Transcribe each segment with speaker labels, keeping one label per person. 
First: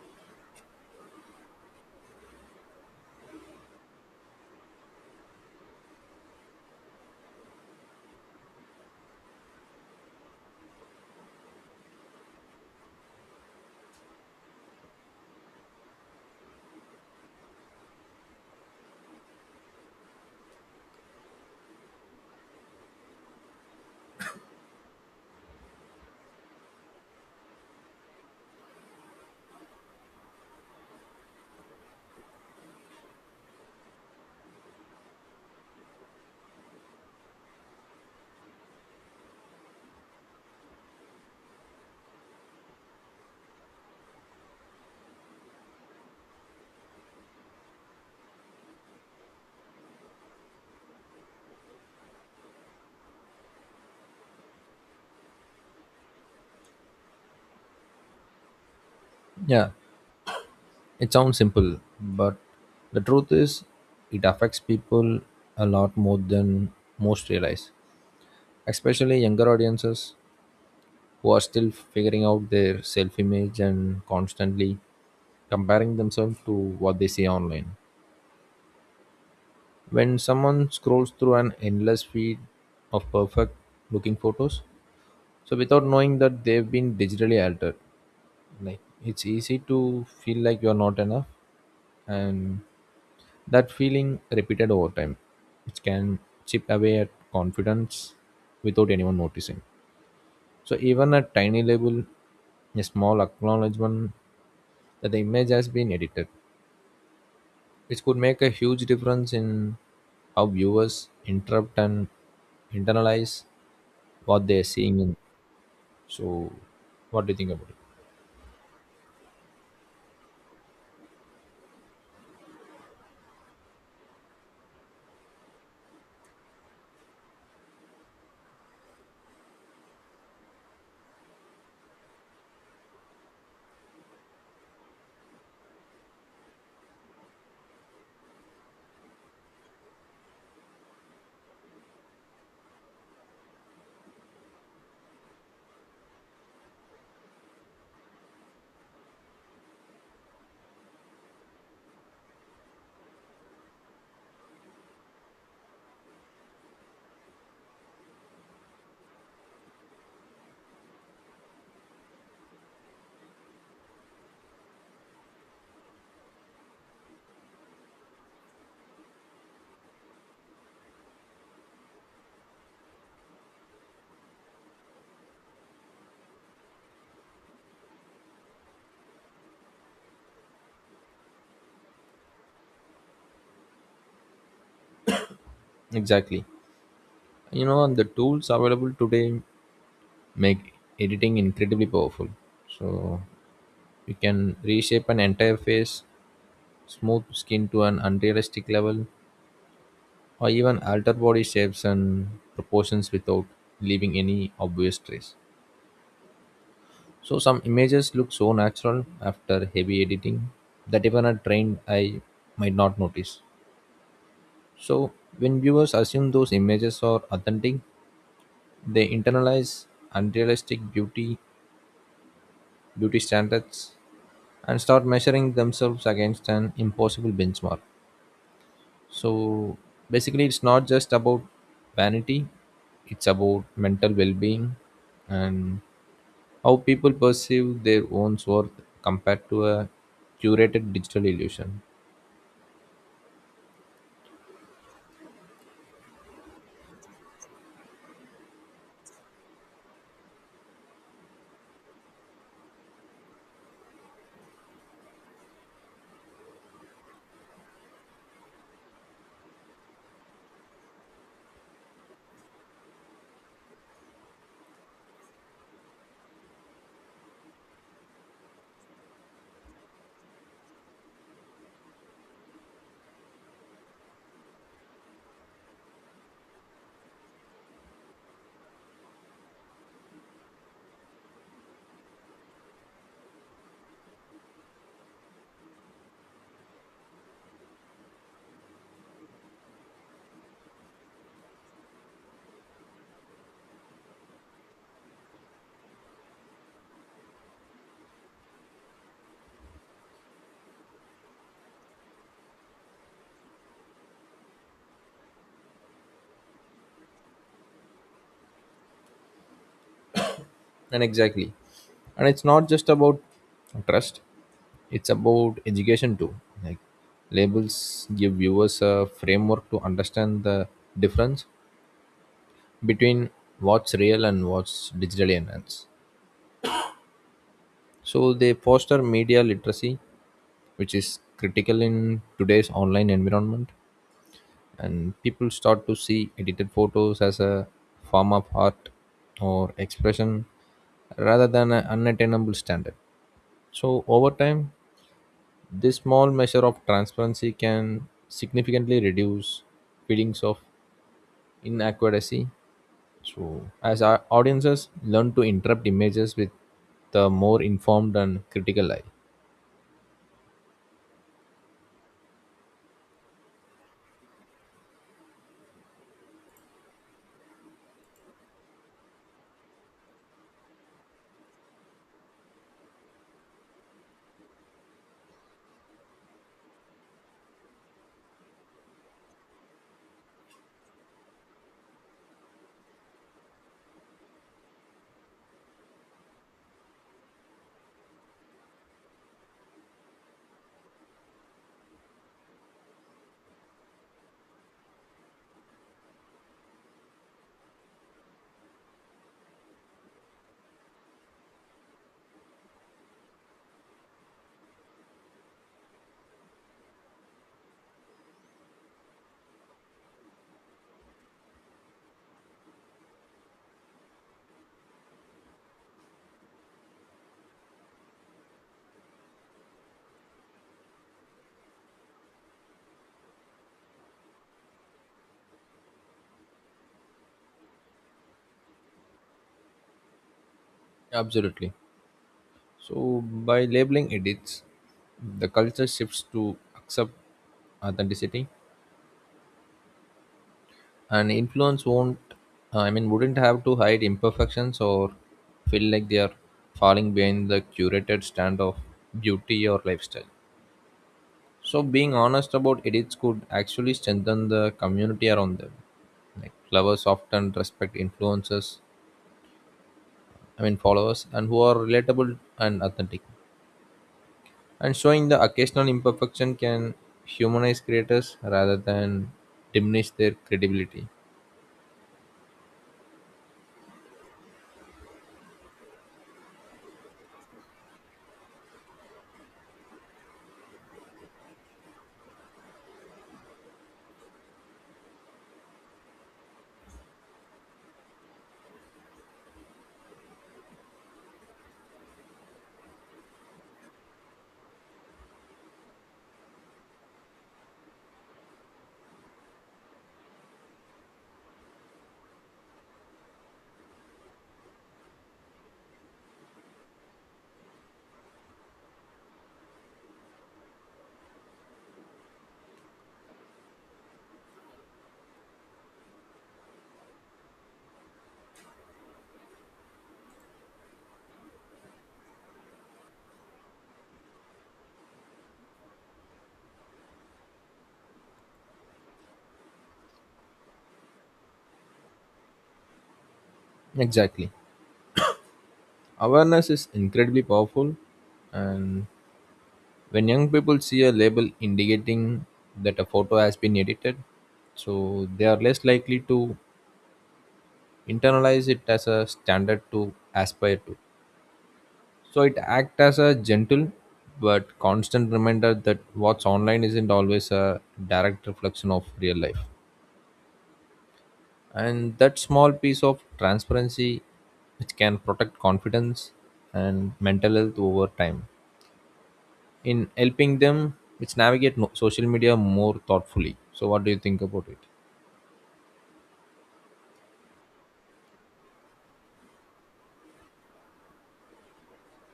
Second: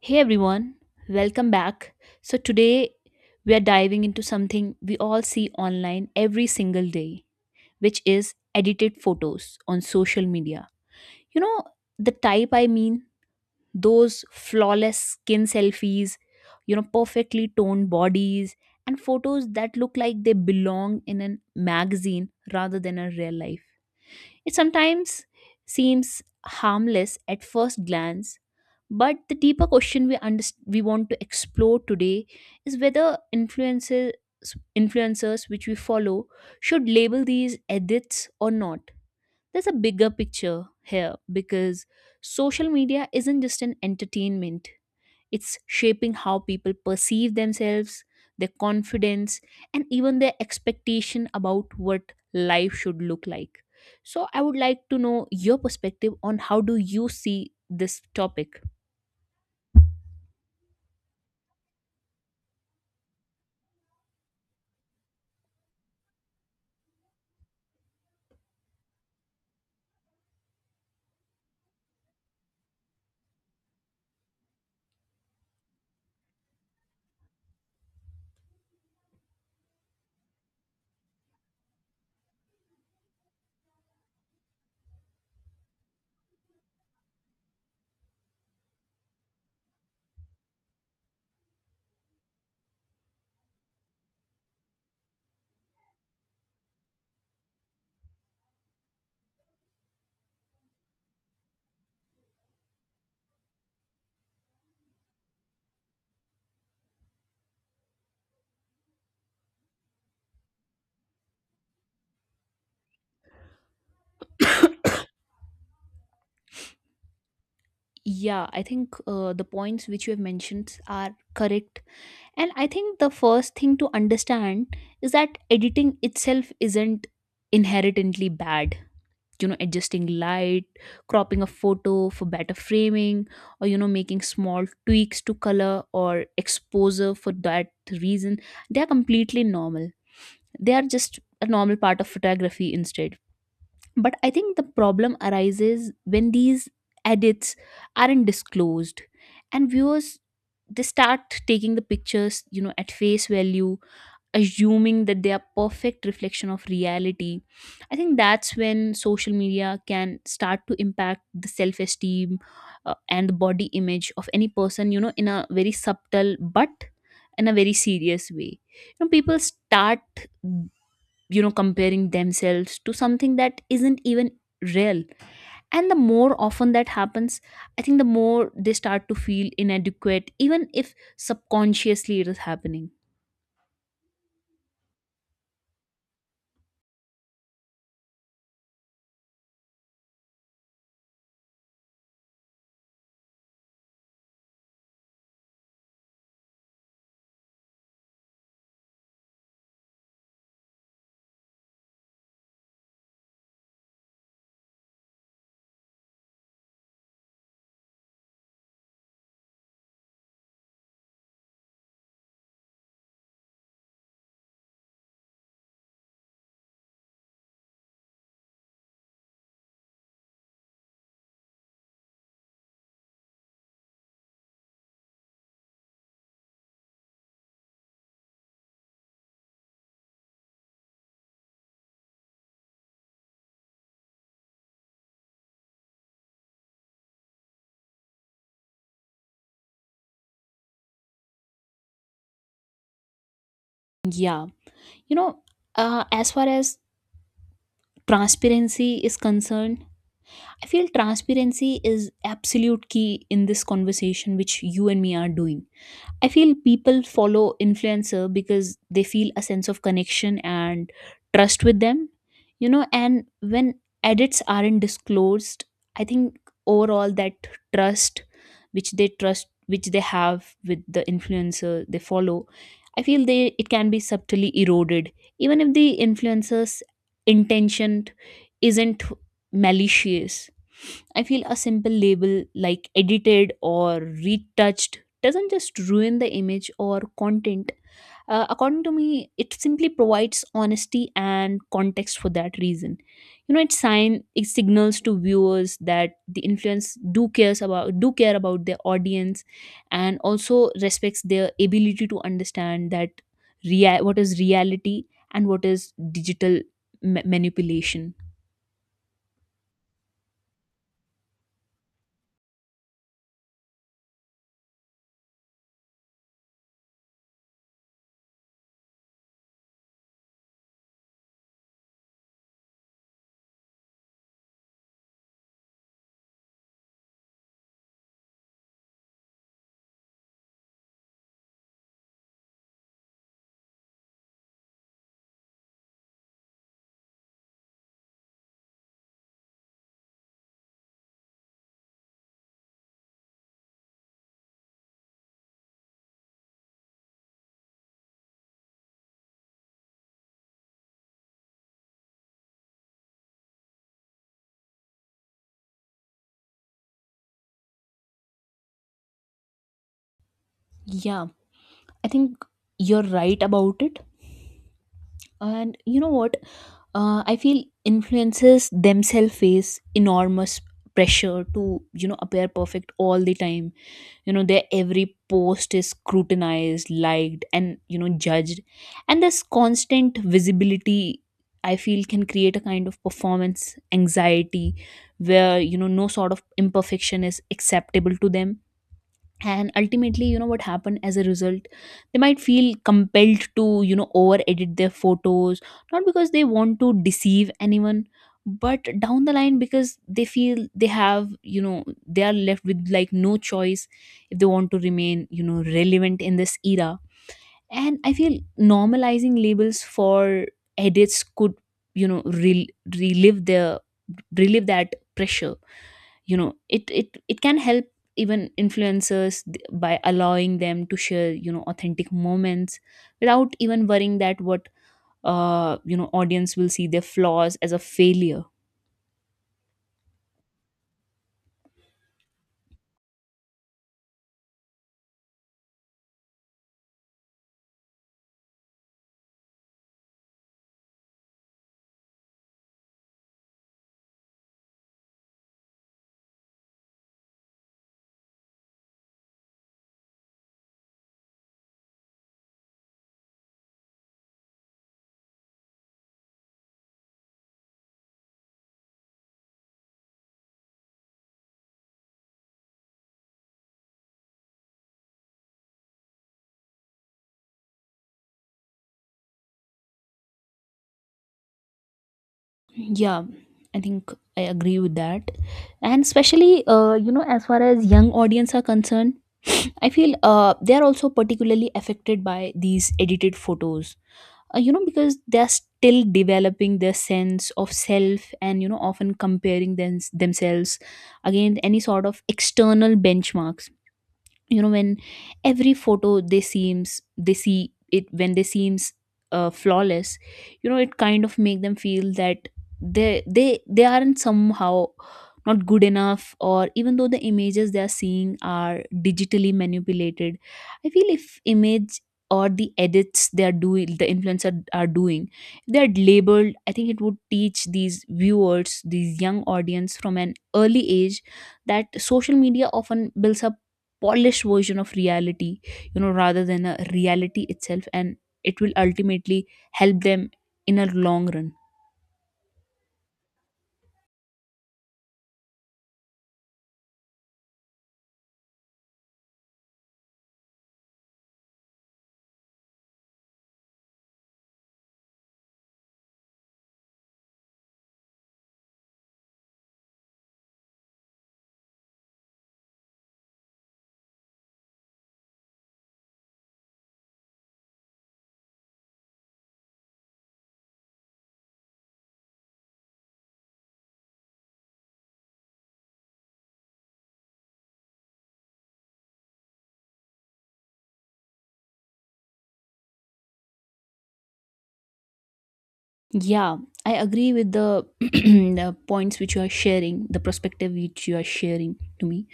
Speaker 1: Hey everyone, welcome back. Today we are diving into something we all see online every single day, which is edited photos on social media. You know, the type I mean, those flawless skin selfies, you know, perfectly toned bodies, and photos that look like they belong in a magazine rather than a real life. It sometimes seems harmless at first glance, but the deeper question we want to explore today is whether influences influencers which we follow should label these edits or not. There's a bigger picture here because social media isn't just an entertainment. It's shaping how people perceive themselves, their confidence, and even their expectation about what life should look like. So, I would like to know your perspective on how do you see this topic?
Speaker 2: Yeah, it sounds simple, but the truth is, it affects people a lot more than most realize, especially younger audiences who are still figuring out their self image and constantly comparing themselves to what they see online. When someone scrolls through an endless feed of perfect looking photos, so without knowing that they've been digitally altered, like it's easy to feel like you're not enough and that feeling, repeated over time, which can chip away at confidence without anyone noticing. So, even a tiny label, a small acknowledgement that the image has been edited, which could make a huge difference in how viewers interrupt and internalize what they're seeing. In. So, what do you think about it?
Speaker 1: Yeah, I think the points which you have mentioned are correct. And I think the first thing to understand is that editing itself isn't inherently bad. You know, adjusting light, cropping a photo for better framing, or you know, making small tweaks to color or exposure for that reason, they are completely normal. They are just a normal part of photography instead. But I think the problem arises when these edits aren't disclosed and viewers, they start taking the pictures, you know, at face value, assuming that they are perfect reflection of reality. I think that's when social media can start to impact the self esteem, and the body image of any person, you know, in a very subtle but in a very serious way. You know, people start, you know, comparing themselves to something that isn't even real. And the more often that happens, I think the more they start to feel inadequate, even if subconsciously it is happening.
Speaker 2: Exactly. You know, and the tools available today make editing incredibly powerful. So, you can reshape an entire face, smooth skin to an unrealistic level, or even alter body shapes and proportions without leaving any obvious trace. So, some images look so natural after heavy editing that even a trained eye might not notice. So, when viewers assume those images are authentic, they internalize unrealistic beauty, beauty standards, and start measuring themselves against an impossible benchmark. So basically, it's not just about vanity, it's about mental well being and how people perceive their own worth compared to a curated digital illusion.
Speaker 1: Yeah, you know, as far as transparency is concerned, I feel transparency is absolute key in this conversation which you and me are doing. I feel people follow influencer because they feel a sense of connection and trust with them, you know, and when edits aren't disclosed, I think overall that trust trust which they have with the influencer they follow, I feel they it can be subtly eroded. Even if the influencer's intention isn't malicious, I feel a simple label like edited or retouched doesn't just ruin the image or content. According to me, it simply provides honesty and context for that reason. You know, it signals to viewers that the influence do cares about do care about their audience, and also respects their ability to understand that what is reality and what is digital manipulation.
Speaker 2: And exactly. And it's not just about trust, it's about education too. Like, labels give viewers a framework to understand the difference between what's real and what's digitally enhanced. So they foster media literacy, which is critical in today's online environment. And people start to see edited photos as a form of art or expression rather than an unattainable standard. So over time, this small measure of transparency can significantly reduce feelings of inaccuracy, so, as our audiences learn to interpret images with the more informed and critical eye.
Speaker 1: Yeah, I think you're right about it. And you know what? I feel influencers themselves face enormous pressure to, you know, appear perfect all the time. You know, their every post is scrutinized, liked, and, you know, judged. And this constant visibility, I feel, can create a kind of performance anxiety where, you know, no sort of imperfection is acceptable to them. And ultimately, you know what happened as a result, they might feel compelled to, you know, over edit their photos, not because they want to deceive anyone, but down the line because they feel they have, you know, they are left with like no choice if they want to remain, you know, relevant in this era. And I feel normalizing labels for edits could, you know, relive their relive that pressure, you know, it can help even by allowing them to share, you know, authentic moments without even worrying that what you know, audience will see their flaws as a failure.
Speaker 2: Absolutely. So by labeling edits, the culture shifts to accept authenticity, and influence won't. I mean, wouldn't have to hide imperfections or feel like they are falling behind the curated stand of beauty or lifestyle. So being honest about edits could actually strengthen the community around them. Like lovers often respect influencers, I mean followers, and who are relatable and authentic. And showing the occasional imperfection can humanize creators rather than diminish their credibility.
Speaker 1: Yeah, I think I agree with that. And especially you know, as far as young audience are concerned, I feel they are also particularly affected by these edited photos, you know, because they're still developing their sense of self, and you know, often comparing themselves against any sort of external benchmarks. You know, when every photo they seems they see it when they seems flawless, you know, it kind of make them feel that they aren't somehow not good enough, or even though the images they are seeing are digitally manipulated. I feel if image or the edits they are doing the influencer are doing, if they are labeled, I think it would teach these viewers, these young audience, from an early age that social media often builds up polished version of reality, you know, rather than a reality itself, and it will ultimately help them in a long run.
Speaker 2: Exactly. Awareness is incredibly powerful, and when young people see a label indicating that a photo has been edited, so they are less likely to internalize it as a standard to aspire to. So it acts as a gentle but constant reminder that what's online isn't always a direct reflection of real life. And that small piece of transparency which can protect confidence and mental health over time in helping them which navigate social media more thoughtfully. So what do you think about it?
Speaker 1: Yeah, I agree with the points which you are sharing, the perspective which you are sharing to me.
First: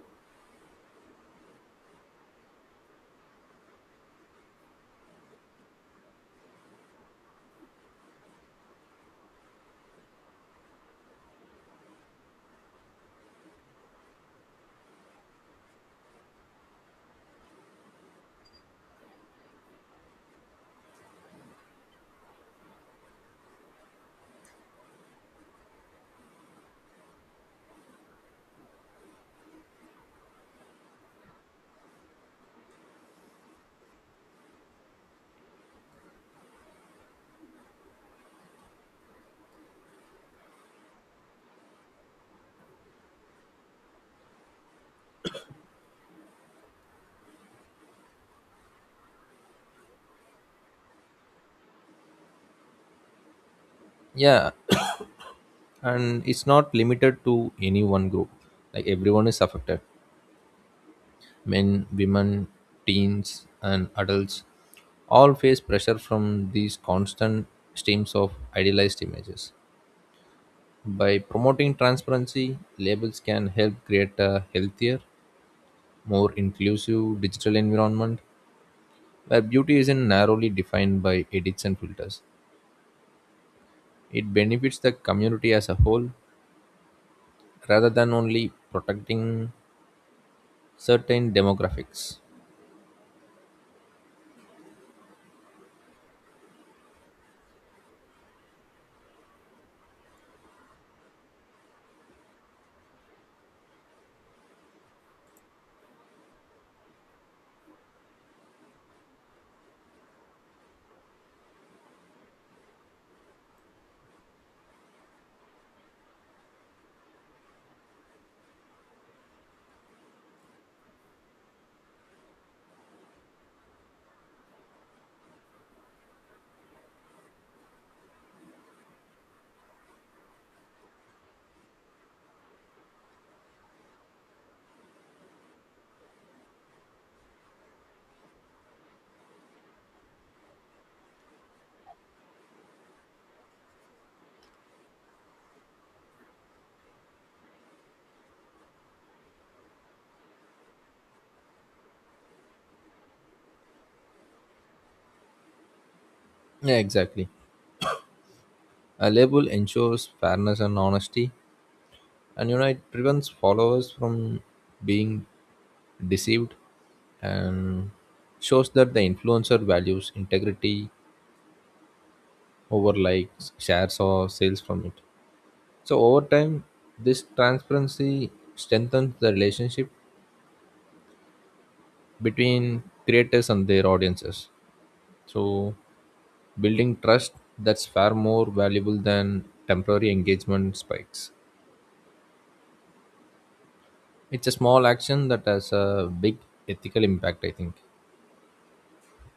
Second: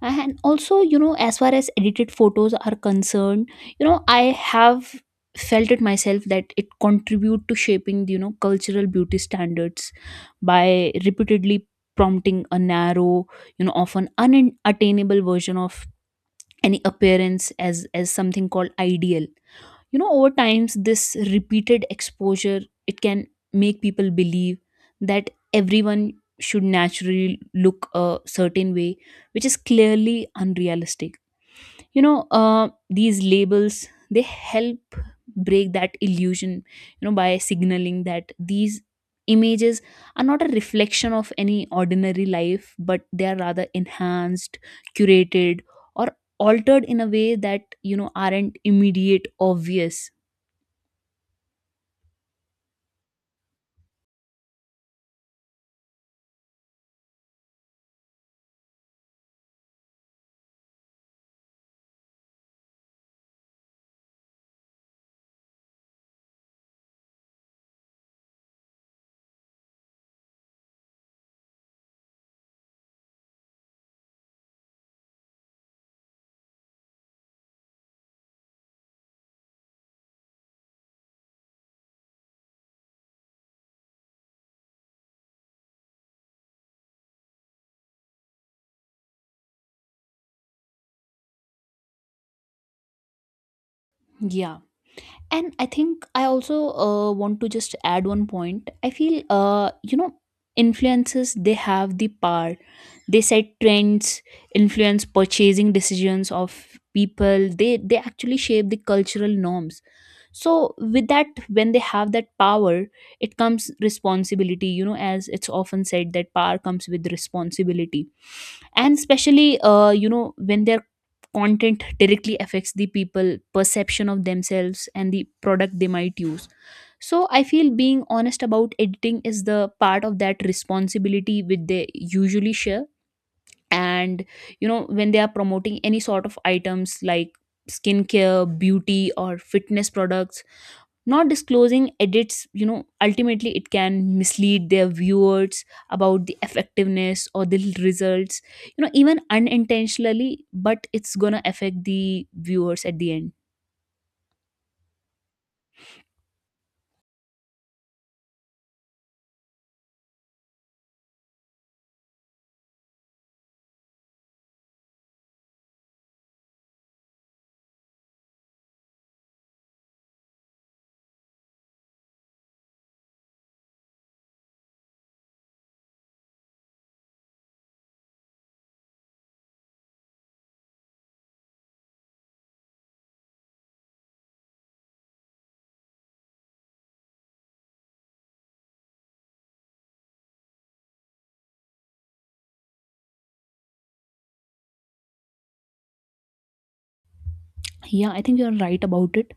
Speaker 1: And also, you know, as far as edited photos are concerned, you know, I have felt it myself that it contribute to shaping you know, cultural beauty standards by repeatedly prompting a narrow, you know, often unattainable version of any appearance as something called ideal. You know, over times, this repeated exposure, it can make people believe that everyone should naturally look a certain way, which is clearly unrealistic. You know, these labels, they help break that illusion, you know, by signaling that these images are not a reflection of any ordinary life, but they are rather enhanced, curated, or altered in a way that, you know, aren't immediate obvious.
Speaker 2: Yeah. And it's not limited to any one group. Like everyone is affected, men women teens and adults all face pressure from these constant streams of idealized images. By promoting transparency, labels can help create a healthier, more inclusive digital environment where beauty isn't narrowly defined by edits and filters. It benefits the community as a whole rather than only protecting certain demographics.
Speaker 1: Yeah. And I think I also want to just add one point. I feel, you know, influences, they have the power. They set trends, influence purchasing decisions of people. They actually shape the cultural norms. So, with that, when they have that power, it comes responsibility. You know, as it's often said, that power comes with responsibility, and especially you know, when their content directly affects the people perception of themselves and the product they might use. So I feel being honest about editing is the part of that responsibility which they usually share. And you know, when they are promoting any sort of items like skincare, beauty, or fitness products, not disclosing edits, you know, ultimately it can mislead their viewers about the effectiveness or the results, you know, even unintentionally, but it's gonna affect the viewers at the end.
Speaker 2: Yeah, exactly. A label ensures fairness and honesty, and you know, it prevents followers from being deceived and shows that the influencer values integrity over likes, shares, or sales from it. So over time, this transparency strengthens the relationship between creators and their audiences. So building trust that's far more valuable than temporary engagement spikes. It's a small action that has a big ethical impact, I think.
Speaker 1: Yeah, I think you're right about it.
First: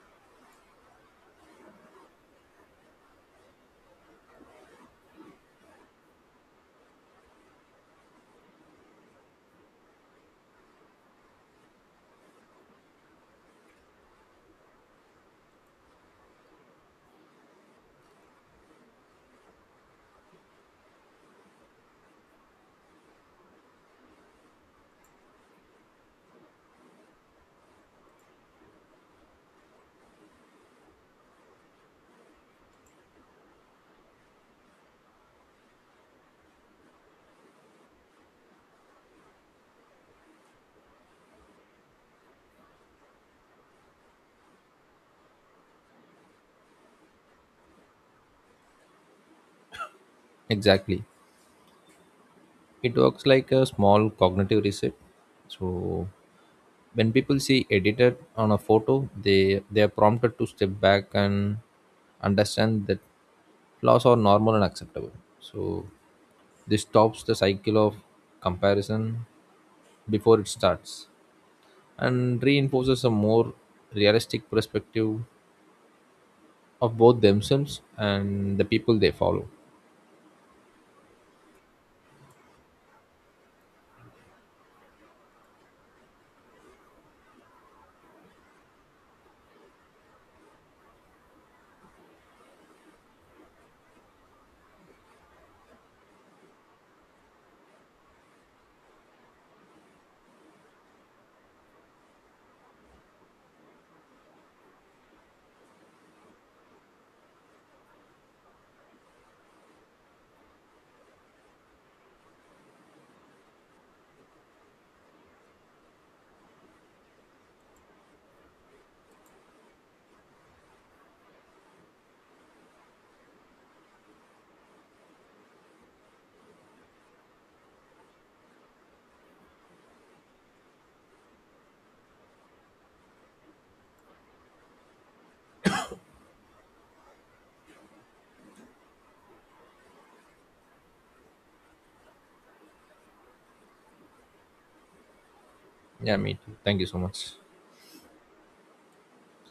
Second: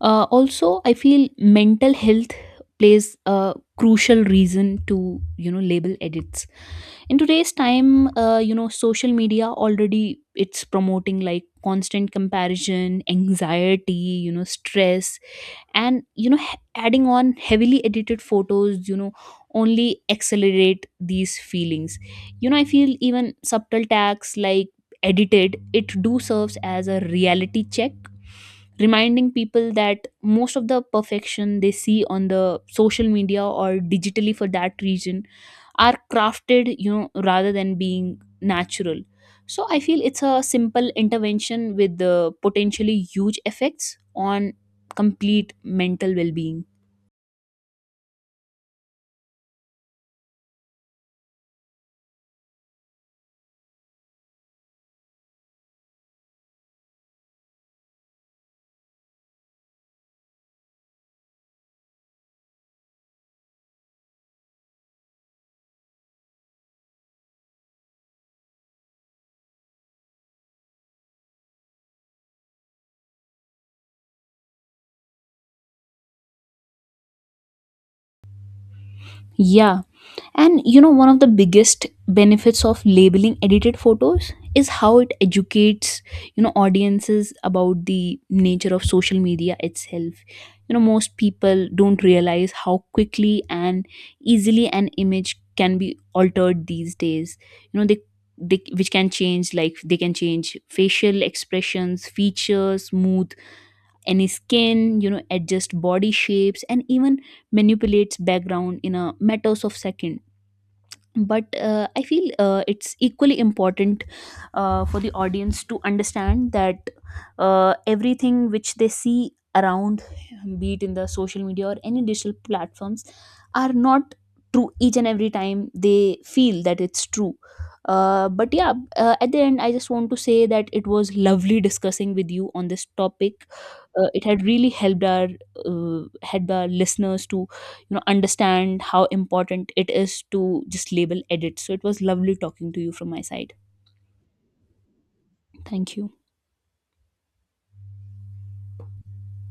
Speaker 1: Also, I feel mental health plays a crucial reason to, you know, label edits in today's time. You know, social media already, it's promoting like constant comparison, anxiety, you know, stress, and you know, adding on heavily edited photos, you know, only accelerate these feelings. You know, I feel even subtle tags like edited, it do serves as a reality check, reminding people that most of the perfection they see on the social media or digitally for that region are crafted, you know, rather than being natural. So I feel it's a simple intervention with the potentially huge effects on complete mental well-being.
Speaker 2: Exactly. It works like a small cognitive reset. So when people see edited on a photo, they are prompted to step back and understand that flaws are normal and acceptable. So this stops the cycle of comparison before it starts and reinforces a more realistic perspective of both themselves and the people they follow.
Speaker 1: Yeah. And you know, one of the biggest benefits of labeling edited photos is how it educates, you know, audiences about the nature of social media itself. You know, most people don't realize how quickly and easily an image can be altered these days. You know, which can change like they can change facial expressions, features, smooth any skin, you know, adjust body shapes, and even manipulates background in a matters of second. But I feel it's equally important, for the audience to understand that, everything which they see around, be it in the social media or any digital platforms, are not true each and every time they feel that it's true. But yeah, at the end, I just want to say that it was lovely discussing with you on this topic. It had really helped our listeners to, you know, understand how important it is to just label edit. So it was lovely talking to you from my side. Thank you.
Speaker 2: Yeah, me too, thank you so much.